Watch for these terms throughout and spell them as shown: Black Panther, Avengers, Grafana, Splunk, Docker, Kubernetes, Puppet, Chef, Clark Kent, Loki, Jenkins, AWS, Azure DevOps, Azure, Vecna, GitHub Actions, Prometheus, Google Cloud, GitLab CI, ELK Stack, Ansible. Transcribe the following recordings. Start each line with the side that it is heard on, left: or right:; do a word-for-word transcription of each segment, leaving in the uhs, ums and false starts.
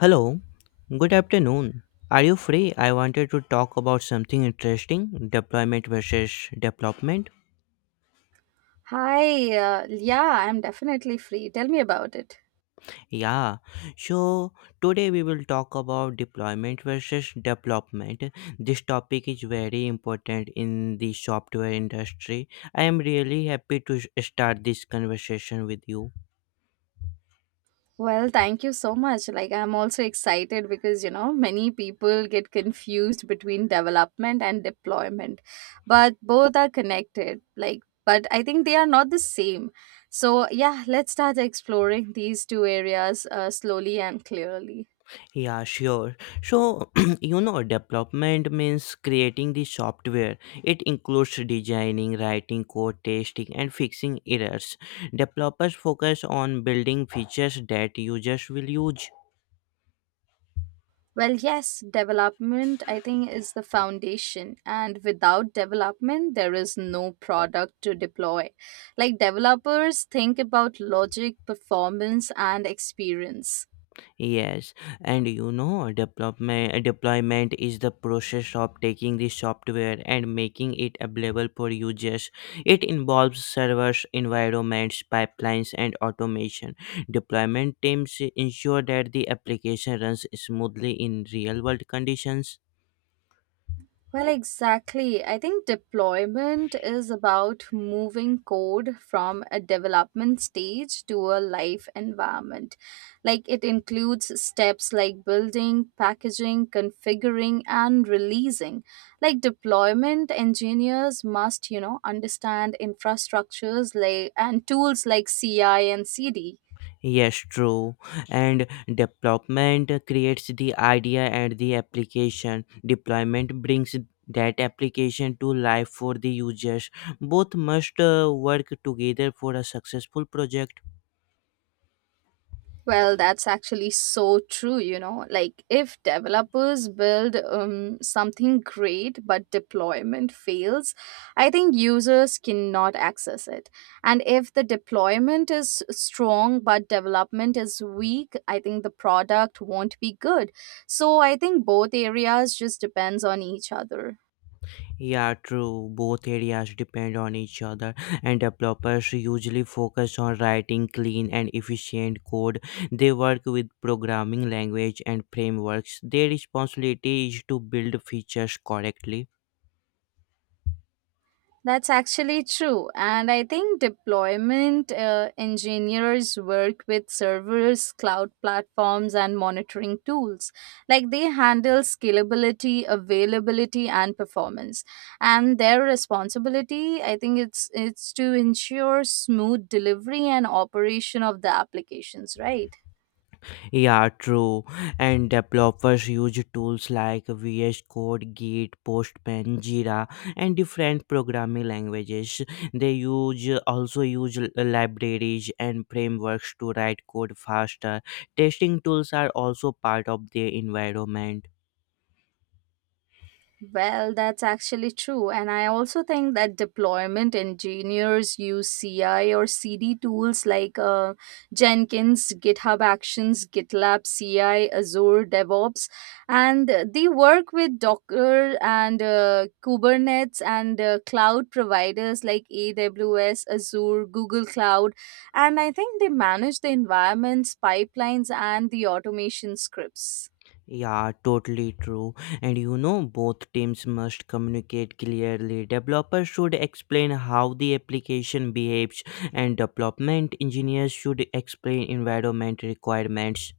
left: Hello, good afternoon. Are you free? I wanted to talk about something interesting, deployment versus development.
right: Hi, uh, yeah, I'm definitely free. Tell me about it.
left: Yeah, so today we will talk about deployment versus development. This topic is very important in the software industry. I am really happy to s- start this conversation with you.
right: Well, thank you so much. Like, I'm also excited because, you know, many people get confused between development and deployment, but both are connected. Like, but I think they are not the same. So, yeah, let's start exploring these two areas uh, slowly and clearly.
left: Yeah, sure. So, you know, development means creating the software. It includes designing, writing code, testing, and fixing errors. Developers focus on building features that users will use.
right: Well, yes, development, I think, is the foundation. And without development, there is no product to deploy. Like, developers think about logic, performance, and experience.
left: Yes, and you know, development deployment is the process of taking the software and making it available for users. It involves servers, environments, pipelines, and automation. Deployment teams ensure that the application runs smoothly in real-world conditions.
right: Well, exactly. I think deployment is about moving code from a development stage to a live environment. Like it includes steps like building, packaging, configuring, and releasing. Like deployment engineers must, you know, understand infrastructures like and tools like C I and C D.
left: Yes, true. And development creates the idea and the application. Deployment brings that application to life for the users. Both must uh, work together for a successful project.
right: Well, that's actually so true, you know. Like, if developers build um, something great but deployment fails, I think users cannot access it. And if the deployment is strong but development is weak, I think the product won't be good. So I think both areas just depends on each other.
left: Yeah, true. Both areas depend on each other, and developers usually focus on writing clean and efficient code. They work with programming language and frameworks. Their responsibility is to build features correctly.
right: That's actually true. And I think deployment uh, engineers work with servers, cloud platforms, and monitoring tools. Like they handle scalability, availability, and performance. And their responsibility, I think it's it's to ensure smooth delivery and operation of the applications, right?
left: Yeah, true. And developers use tools like V S Code, Git, Postman, Jira, and different programming languages. They use also use l- libraries and frameworks to write code faster. Testing tools are also part of their environment.
right: Well, that's actually true. And I also think that deployment engineers use C I or C D tools like uh, Jenkins, GitHub Actions, GitLab C I, Azure DevOps. And uh, they work with Docker and uh, Kubernetes and uh, cloud providers like A W S, Azure, Google Cloud. And I think they manage the environments, pipelines, and the automation scripts.
left: Yeah, totally true. And you know, both teams must communicate clearly. Developers should explain how the application behaves, and development engineers should explain environment requirements.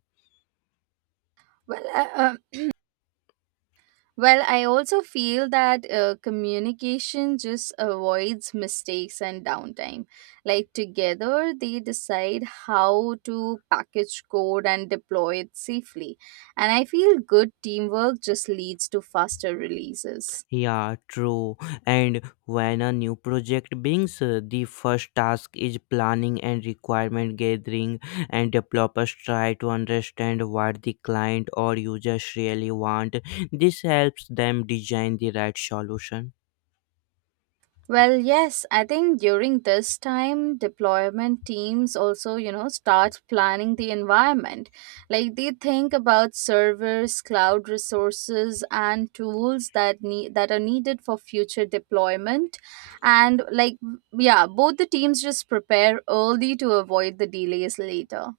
right: Well, uh, uh, Well, I also feel that uh, communication just avoids mistakes and downtime. Like, together, they decide how to package code and deploy it safely. And I feel good teamwork just leads to faster releases.
left: Yeah, true. And when a new project begins, uh, the first task is planning and requirement gathering, and developers try to understand what the client or users really want. This helps them design the right solution.
right: Well, yes, I think during this time, deployment teams also, you know, start planning the environment. Like they think about servers, cloud resources, and tools that need that are needed for future deployment. And like, yeah, both the teams just prepare early to avoid the delays later.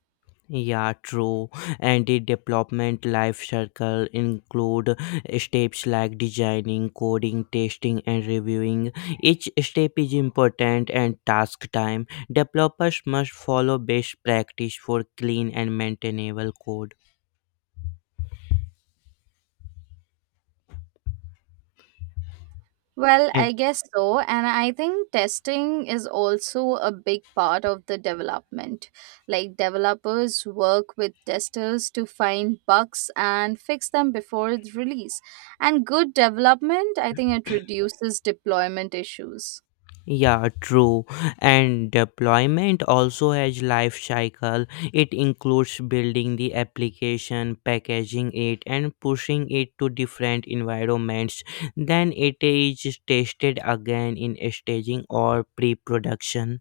left: Yeah, true. And the development life cycle include steps like designing, coding, testing, and reviewing. Each step is important and task time. Developers must follow best practice for clean and maintainable code.
right: Well, I guess so. And I think testing is also a big part of the development. Like, developers work with testers to find bugs and fix them before the release. And good development, I think it reduces deployment issues.
left: Yeah, true. And deployment also has life cycle. It includes building the application, packaging it, and pushing it to different environments. Then it is tested again in staging or pre-production.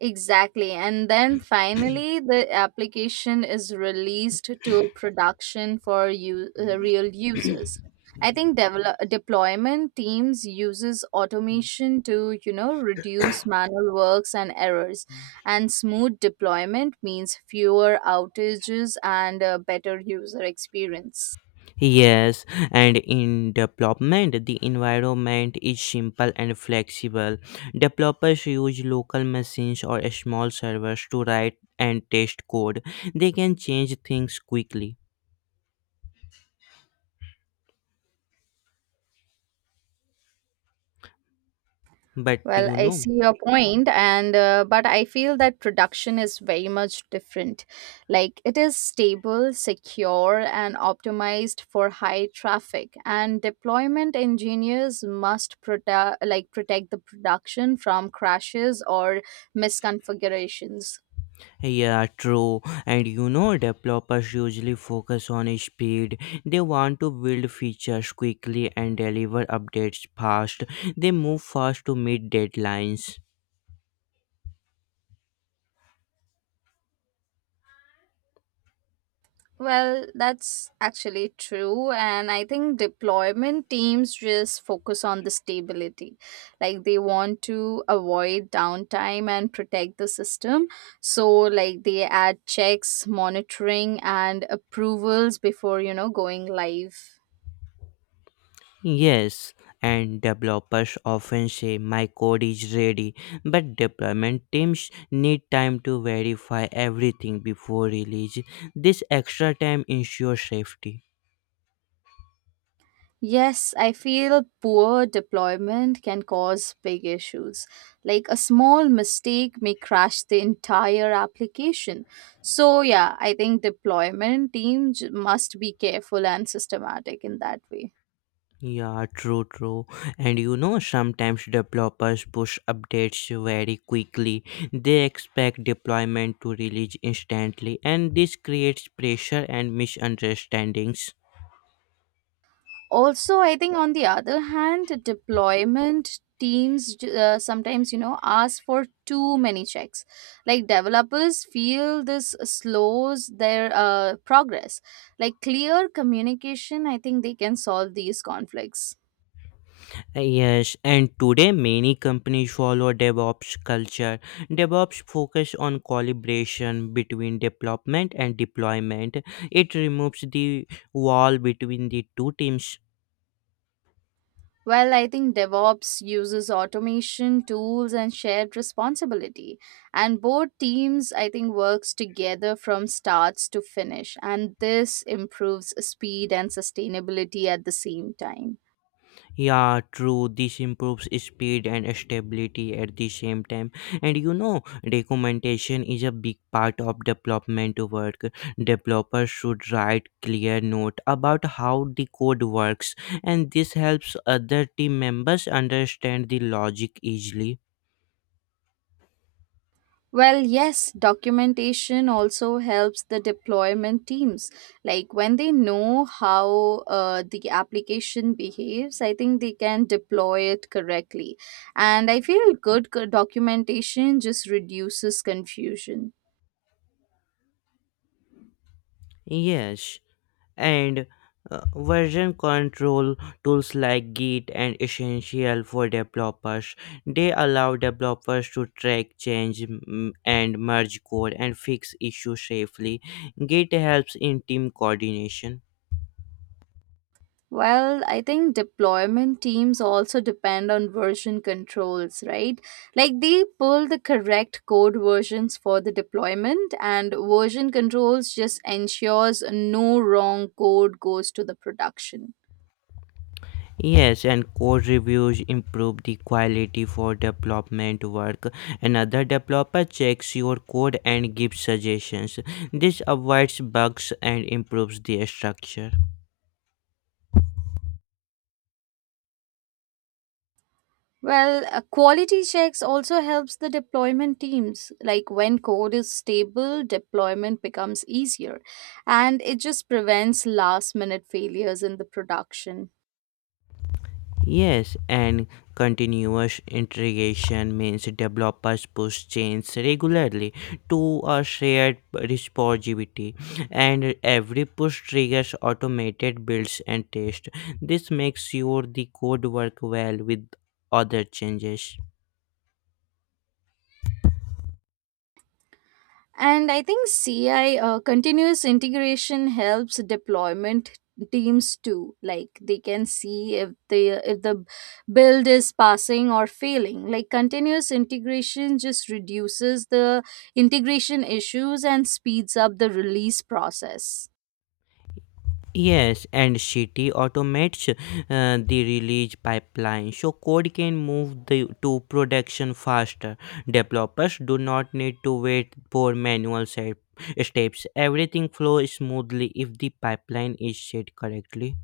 right: Exactly. And then finally, the application is released to production for u- uh, real users. I think develop- deployment teams uses automation to, you know, reduce manual works and errors. And smooth deployment means fewer outages and a better user experience.
left: Yes, and in development, the environment is simple and flexible. Developers use local machines or small servers to write and test code. They can change things quickly. But
right: Well,
left: you
right: I
left: know,
right: see your point, and uh, but I feel that production is very much different. Like it is stable, secure, and optimized for high traffic. And deployment engineers must protect, like protect the production from crashes or misconfigurations.
left: yeah, true. And you know, developers usually focus on speed. They want to build features quickly and deliver updates fast. They move fast to meet deadlines.
right: Well, that's actually true. And I think deployment teams just focus on the stability. Like they want to avoid downtime and protect the system. So, like they add checks, monitoring, and approvals before, you know, going live.
left: Yes, and developers often say my code is ready, but deployment teams need time to verify everything before release. This extra time ensures safety.
right: Yes, I feel poor deployment can cause big issues. Like a small mistake may crash the entire application. So, yeah, I think deployment teams must be careful and systematic in that way.
left: Yeah, true, true. And you know, sometimes developers push updates very quickly. They expect deployment to release instantly, and this creates pressure and misunderstandings.
right: Also, I think on the other hand deployment teams uh, sometimes, you know, ask for too many checks. Like developers feel this slows their uh, progress. Like clear communication, I think they can solve these conflicts.
left: Yes, and today many companies follow DevOps culture. DevOps focus on collaboration between development and deployment. It removes the wall between the two teams.
right: Well, I think DevOps uses automation, tools, and shared responsibility. And both teams, I think, works together from starts to finish. And this improves speed and sustainability at the same time.
left: Yeah, true. This improves speed and stability at the same time. And you know, documentation is a big part of development work. Developers should write clear note about how the code works, and this helps other team members understand the logic easily.
right: Well, yes, documentation also helps the deployment teams. Like when they know how uh, the application behaves, I think they can deploy it correctly. And I feel good co- documentation just reduces confusion.
left: Yes, and uh, version control tools like Git and essential for developers. They allow developers to track change, mm, and merge code and fix issues safely. Git helps in team coordination.
right: Well, I think deployment teams also depend on version controls, right? Like they pull the correct code versions for the deployment and version controls just ensures no wrong code goes to the production.
left: Yes, and code reviews improve the quality for development work. Another developer checks your code and gives suggestions. This avoids bugs and improves the structure.
right: Well, uh, quality checks also helps the deployment teams. Like when code is stable, deployment becomes easier and it just prevents last minute failures in the production.
left: Yes, and continuous integration means developers push change regularly to a shared repository, and every push triggers automated builds and tests. This makes sure the code work well with other changes.
right: And I think C I uh, continuous integration helps deployment teams too. Like they can see if the if the build is passing or failing. Like continuous integration just reduces the integration issues and speeds up the release process.
left: Yes, and City automates uh, the release pipeline so code can move the, to production faster. Developers do not need to wait for manual se- steps. Everything flows smoothly if the pipeline is set correctly.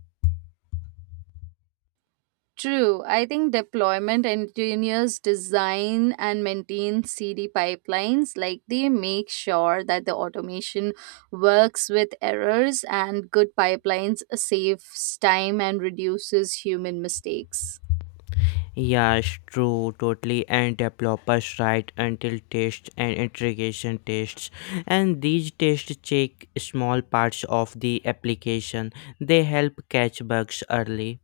right: True. I think deployment engineers design and maintain C D pipelines. Like they make sure that the automation works with errors and good pipelines saves time and reduces human mistakes.
left: Yes, true, totally. And developers write until tests and integration tests, and these tests check small parts of the application. They help catch bugs early.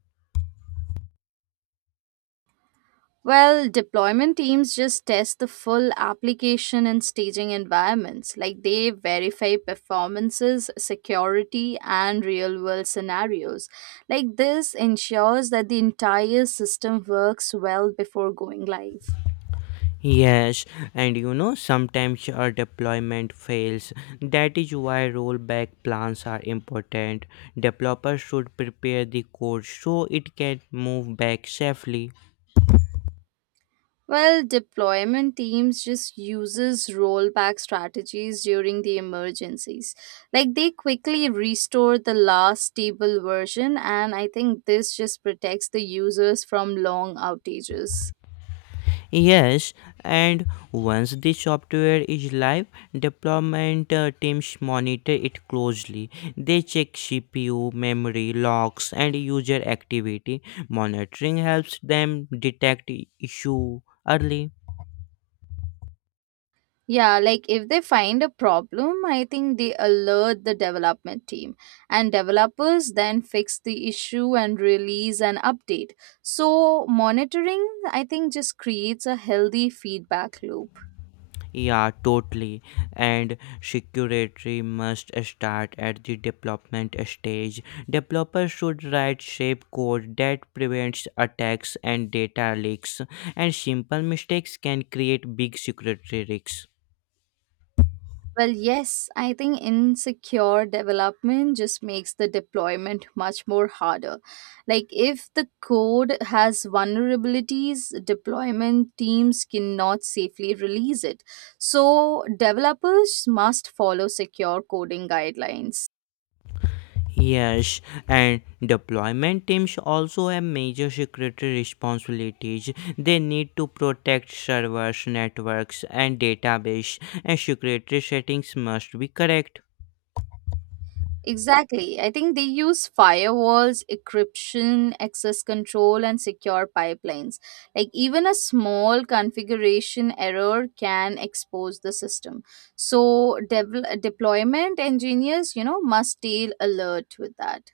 right: Well, deployment teams just test the full application and staging environments. Like they verify performances, security, and real world scenarios. Like this ensures that the entire system works well before going live.
left: Yes, and you know, sometimes our deployment fails. That is why rollback plans are important. Developers should prepare the code so it can move back safely.
right: Well, deployment teams just uses rollback strategies during the emergencies. Like they quickly restore the last stable version and I think this just protects the users from long outages.
left: Yes, and once the software is live, deployment uh, teams monitor it closely. They check C P U, memory, logs, and user activity. Monitoring helps them detect issue early.
right: Yeah, like if they find a problem, I think they alert the development team and developers then fix the issue and release an update. So monitoring I think just creates a healthy feedback loop.
left: Yeah, totally. And security must start at the development stage. Developers should write shape code that prevents attacks and data leaks, and simple mistakes can create big security risks.
right: Well, yes, I think insecure development just makes the deployment much more harder. Like, if the code has vulnerabilities, deployment teams cannot safely release it. So, developers must follow secure coding guidelines.
left: Yes, and deployment teams also have major security responsibilities. They need to protect servers, networks, and database, and security settings must be correct.
right: Exactly. I think they use firewalls, encryption, access control, and secure pipelines. Like, even a small configuration error can expose the system. So, devel- deployment engineers, you know, must stay alert with that.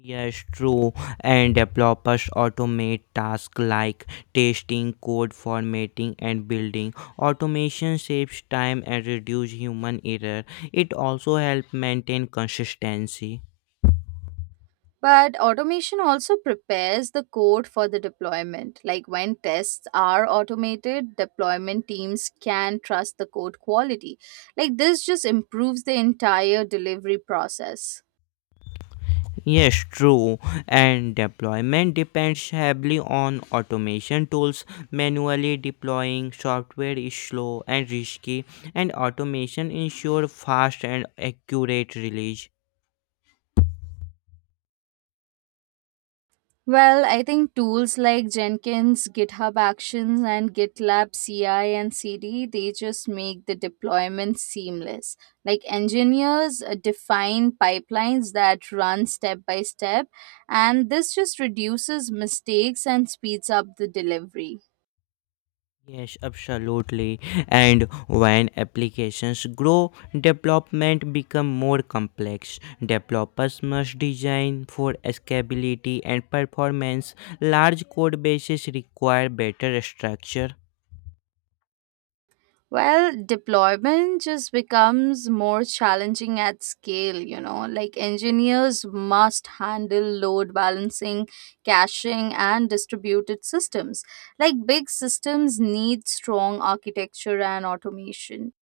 left: Yes, true. And developers automate tasks like testing, code formatting, and building. Automation saves time and reduces human error. It also helps maintain consistency.
right: But automation also prepares the code for the deployment. Like, when tests are automated, deployment teams can trust the code quality. Like, this just improves the entire delivery process.
left: Yes, true. And deployment depends heavily on automation tools. Manually deploying software is slow and risky, and automation ensures fast and accurate release.
right: Well, I think tools like Jenkins, GitHub Actions, and GitLab C I and C D, they just make the deployment seamless. Like engineers uh, define pipelines that run step by step, and this just reduces mistakes and speeds up the delivery.
left: Yes, absolutely. And when applications grow, development become more complex. Developers must design for scalability and performance. Large code bases require better structure.
right: Well, deployment just becomes more challenging at scale, you know. Like engineers must handle load balancing, caching, and distributed systems. Like big systems need strong architecture and automation.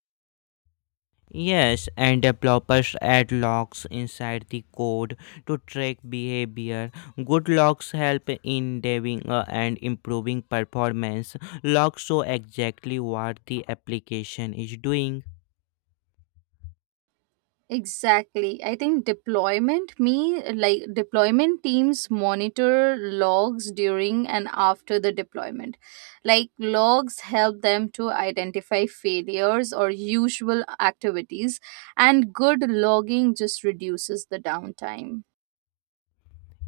left: Yes, and developers add logs inside the code to track behavior. Good logs help in diving uh, and improving performance. Logs show exactly what the application is doing.
right: Exactly. I think deployment me like deployment teams monitor logs during and after the deployment. Like logs help them to identify failures or usual activities and good logging just reduces the downtime.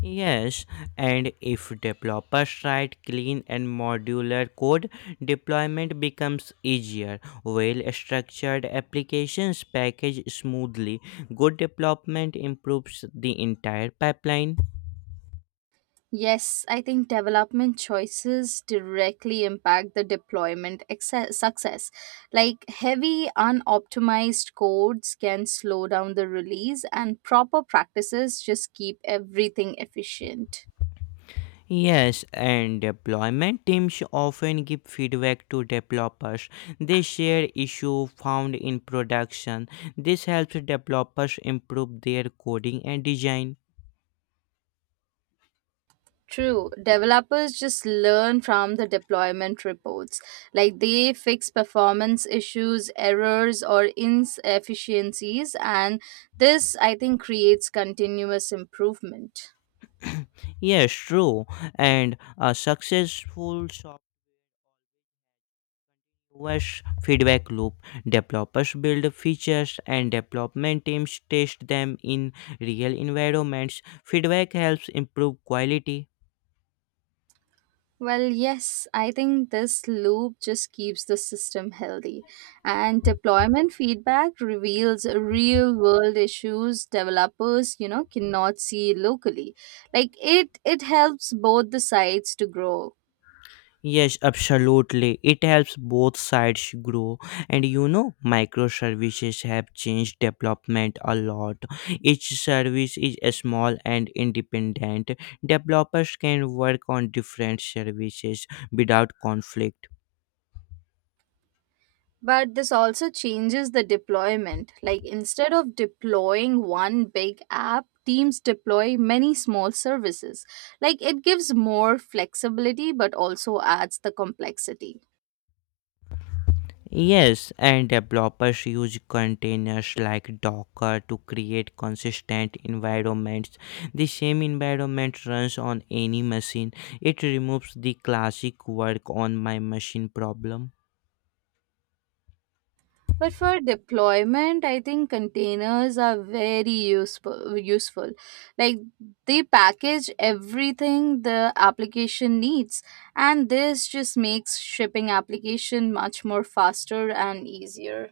left: Yes, and if developers write clean and modular code, deployment becomes easier. Well structured applications package smoothly. Good development improves the entire pipeline.
right: Yes, I think development choices directly impact the deployment excess, success. Like heavy, unoptimized codes can slow down the release, and proper practices just keep everything efficient.
left: Yes, and deployment teams often give feedback to developers. They share issue found in production. This helps developers improve their coding and design.
right: True, developers just learn from the deployment reports. Like they fix performance issues, errors, or inefficiencies, and this I think creates continuous improvement.
left: Yes, true. And a successful software's feedback loop. Developers build features and development teams test them in real environments. Feedback helps improve quality.
right: Well, yes, I think this loop just keeps the system healthy. And deployment feedback reveals real world issues developers, you know, cannot see locally. Like it it helps both the sides to grow.
left: Yes, absolutely. It helps both sides grow. And you know, microservices have changed development a lot. Each service is small and independent. Developers can work on different services without conflict.
right: But this also changes the deployment. Like instead of deploying one big app, teams deploy many small services. Like it gives more flexibility but also adds the complexity.
left: Yes, and developers use containers like Docker to create consistent environments. The same environment runs on any machine. It removes the classic work on my machine problem.
right: But for deployment, I think containers are very useful. Useful, like they package everything the application needs, and this just makes shipping application much more faster and easier.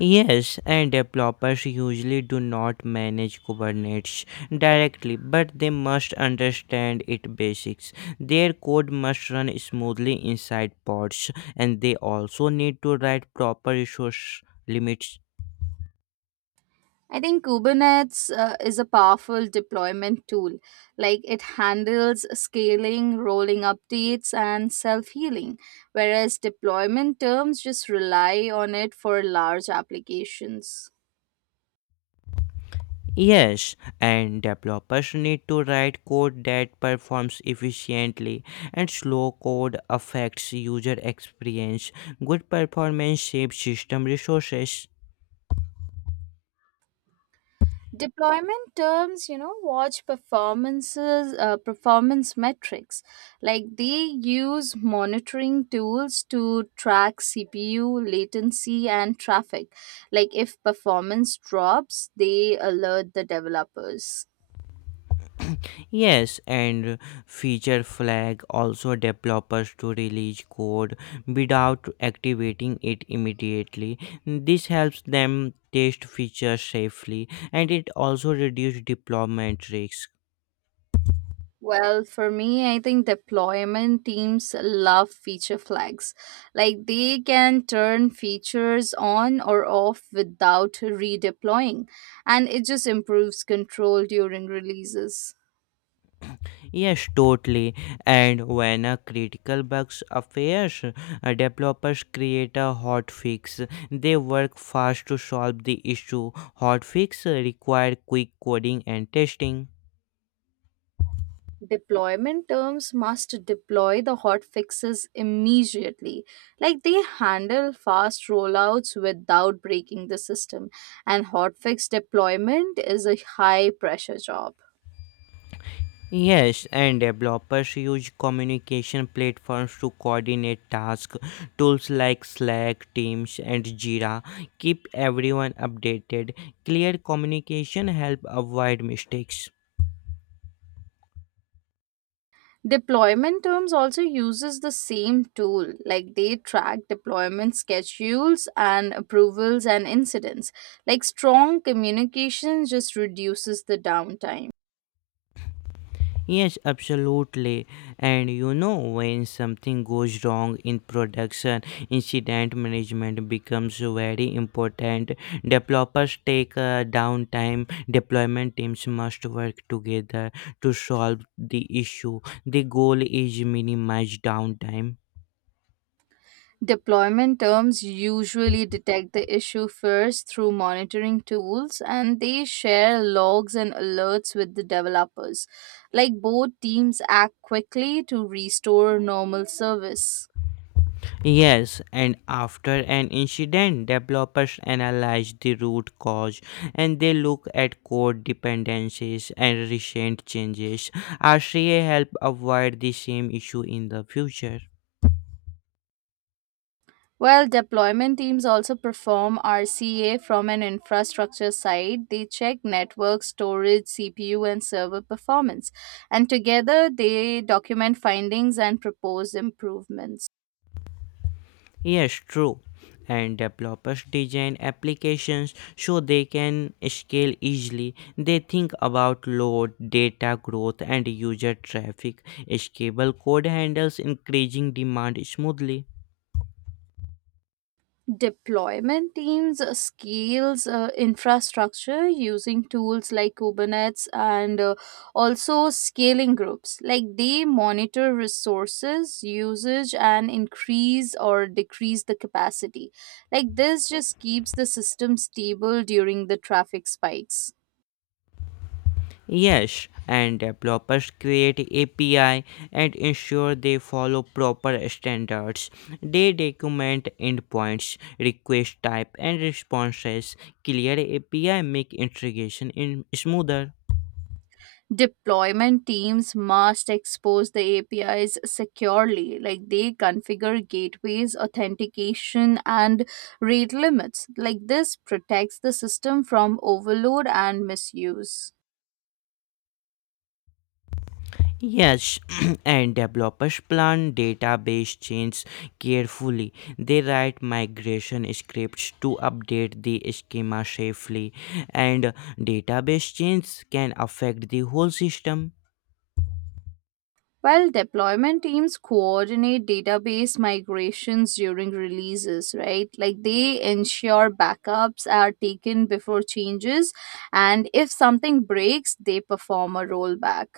left: Yes, and developers usually do not manage Kubernetes directly, but they must understand its basics. Their code must run smoothly inside pods, and they also need to write proper resource limits.
right: I think Kubernetes uh, is a powerful deployment tool. Like it handles scaling, rolling updates, and self healing, whereas deployment terms just rely on it for large applications.
left: Yes, and developers need to write code that performs efficiently, and slow code affects user experience. Good performance saves system resources.
right: Deployment terms, you know, watch performances uh, performance metrics. Like they use monitoring tools to track CPU, latency, and traffic. Like if performance drops, they alert the developers.
left: Yes, and feature flag also developers to release code without activating it immediately. This helps them test features safely, and it also reduces deployment risks.
right: Well, for me, I think deployment teams love feature flags. Like they can turn features on or off without redeploying, and it just improves control during releases.
left: Yes, totally. And when a critical bug appears, uh, developers create a hotfix. They work fast to solve the issue. Hotfix uh, require quick coding and testing.
right: Deployment terms must deploy the hot fixes immediately. Like they handle fast rollouts without breaking the system, and hotfix deployment is a high pressure job.
left: Yes, and developers use communication platforms to coordinate tasks. Tools like Slack, Teams, and Jira keep everyone updated. Clear communication help avoid mistakes.
right: Deployment terms also uses the same tool, like they track deployment schedules and approvals and incidents. Like strong communication just reduces the downtime.
left: Yes, absolutely. And you know, when something goes wrong in production, incident management becomes very important. Developers take uh, downtime, deployment teams must work together to solve the issue. The goal is minimize downtime.
right: Deployment terms usually detect the issue first through monitoring tools and they share logs and alerts with the developers. Like both teams act quickly to restore normal service.
left: Yes, and after an incident, developers analyze the root cause and they look at code dependencies and recent changes. R C A help avoid the same issue in the future.
right: Well, deployment teams also perform R C A from an infrastructure side. They check network, storage, C P U, and server performance. And together they document findings and propose improvements.
left: Yes, true. And developers design applications so they can scale easily. They think about load, data growth, and user traffic. Scalable code handles increasing demand smoothly.
right: Deployment teams uh, scales uh, infrastructure using tools like Kubernetes and uh, also scaling groups. Like they monitor resources usage and increase or decrease the capacity. Like this just keeps the system stable during the traffic spikes.
left: Yes, and developers create A P I and ensure they follow proper standards. They document endpoints, request type, and responses. Clear A P I make integration in smoother.
right: Deployment teams must expose the A P Is securely. Like they configure gateways, authentication, and rate limits. Like this protects the system from overload and misuse.
left: Yes, and developers plan database changes carefully. They write migration scripts to update the schema safely, and database changes can affect the whole system.
right: Well, deployment teams coordinate database migrations during releases, right? Like they ensure backups are taken before changes, and if something breaks, they perform a rollback.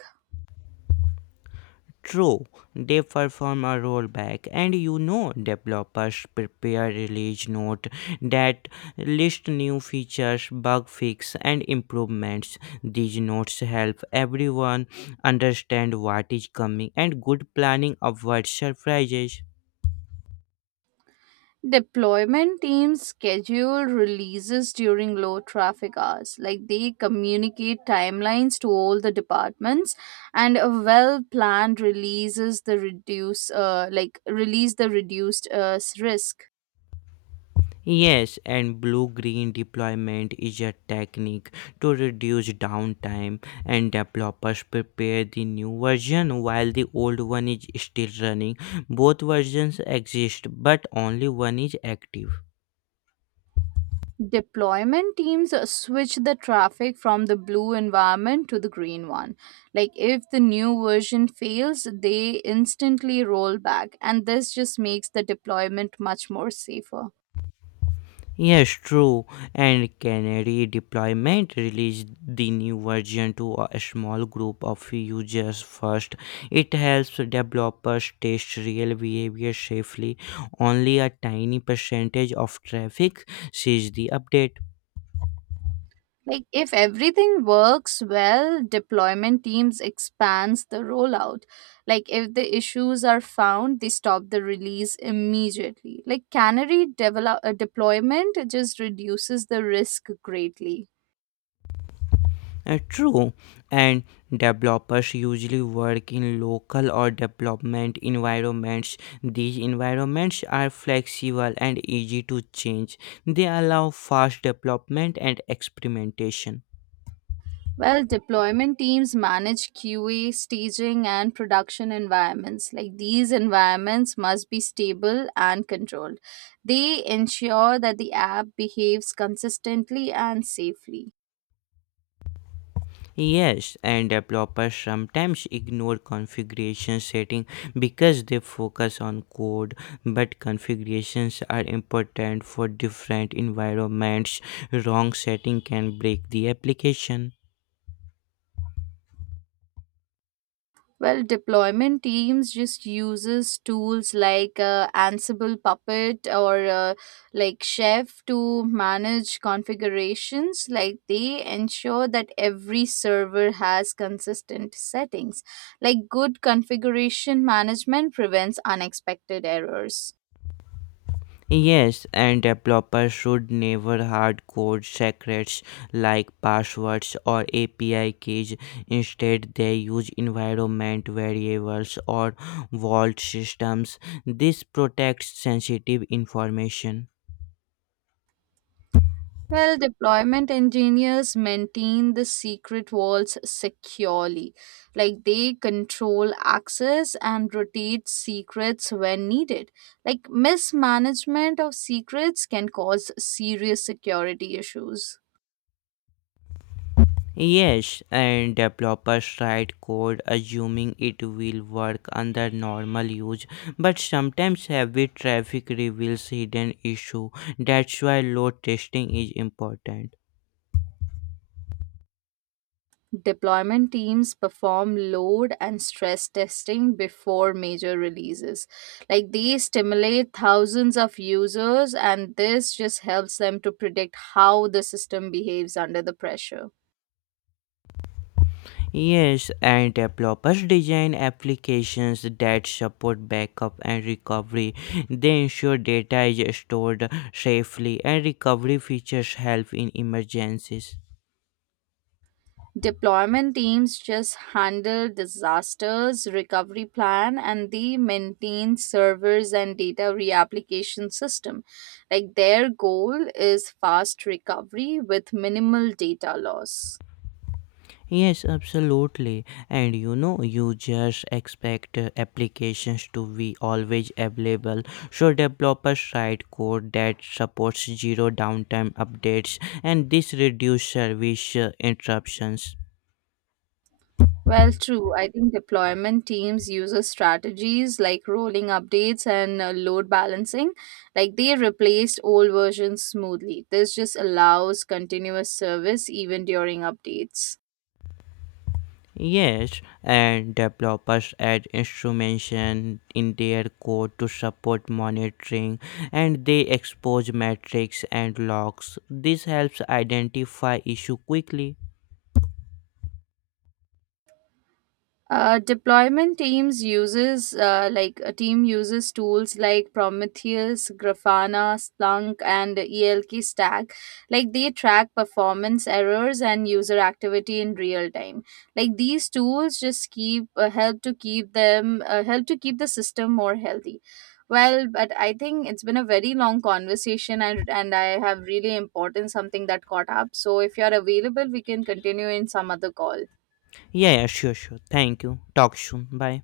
left: True, they perform a rollback, and you know developers prepare release note that list new features, bug fix, and improvements. These notes help everyone understand what is coming, and good planning avoids surprises.
right: Deployment teams schedule releases during low traffic hours. Like they communicate timelines to all the departments, and a well-planned releases the reduce, uh, like release the reduced uh, s- risk.
left: Yes, and blue green deployment is a technique to reduce downtime, and developers prepare the new version while the old one is still running. Both versions exist, but only one is active.
right: Deployment teams uh, switch the traffic from the blue environment to the green one. Like if the new version fails, they instantly roll back, and this just makes the deployment much more safer.
left: Yes, true. And Canary deployment released the new version to a small group of users first. It helps developers test real behavior safely. Only a tiny percentage of traffic sees the update.
right: Like if everything works well, deployment teams expands the rollout. Like if the issues are found, they stop the release immediately. Like canary develop uh, deployment just reduces the risk greatly.
left: Uh, True, and developers usually work in local or development environments. These environments are flexible and easy to change. They allow fast development and experimentation.
right: Well, deployment teams manage Q A, staging, and production environments. Like these environments must be stable and controlled. They ensure that the app behaves consistently and safely.
left: Yes, and developers sometimes ignore configuration setting because they focus on code, but configurations are important for different environments. Wrong setting can break the application.
right: Well, deployment teams just uses tools like uh, Ansible Puppet or uh, like Chef to manage configurations. Like they ensure that every server has consistent settings. Like good configuration management prevents unexpected errors.
left: Yes, and developers should never hard code secrets like passwords or A P I keys. Instead, they use environment variables or vault systems. This protects sensitive information.
right: Well, deployment engineers maintain the secret vaults securely. Like they control access and rotate secrets when needed. Like mismanagement of secrets can cause serious security issues.
left: Yes, and developers write code assuming it will work under normal use, but sometimes heavy traffic reveals hidden issue. That's why load testing is important.
right: Deployment teams perform load and stress testing before major releases. Like they stimulate thousands of users, and this just helps them to predict how the system behaves under the pressure.
left: Yes, and developers design applications that support backup and recovery. They ensure data is stored safely, and recovery features help in emergencies.
right: Deployment teams just handle disasters, recovery plan, and they maintain servers and data reapplication system. Like their goal is fast recovery with minimal data loss.
left: Yes, absolutely. And you know, users expect uh, applications to be always available. So, developers write code that supports zero downtime updates, and this reduces service uh, interruptions.
right: Well, true. I think deployment teams use a strategies like rolling updates and uh, load balancing. Like they replaced old versions smoothly. This just allows continuous service even during updates.
left: Yes, and developers add instrumentation in their code to support monitoring and they expose metrics and logs. This helps identify issue quickly.
right: Uh, deployment teams uses uh, like a team uses tools like Prometheus, Grafana, Splunk, and ELK Stack. Like they track performance errors and user activity in real time. Like these tools just keep uh, help to keep them uh, help to keep the system more healthy. Well, but I think it's been a very long conversation, and and I have really important something that caught up. So if you are available, we can continue in some other call.
left: Yeah, yeah, sure, sure. Thank you. Talk soon. Bye.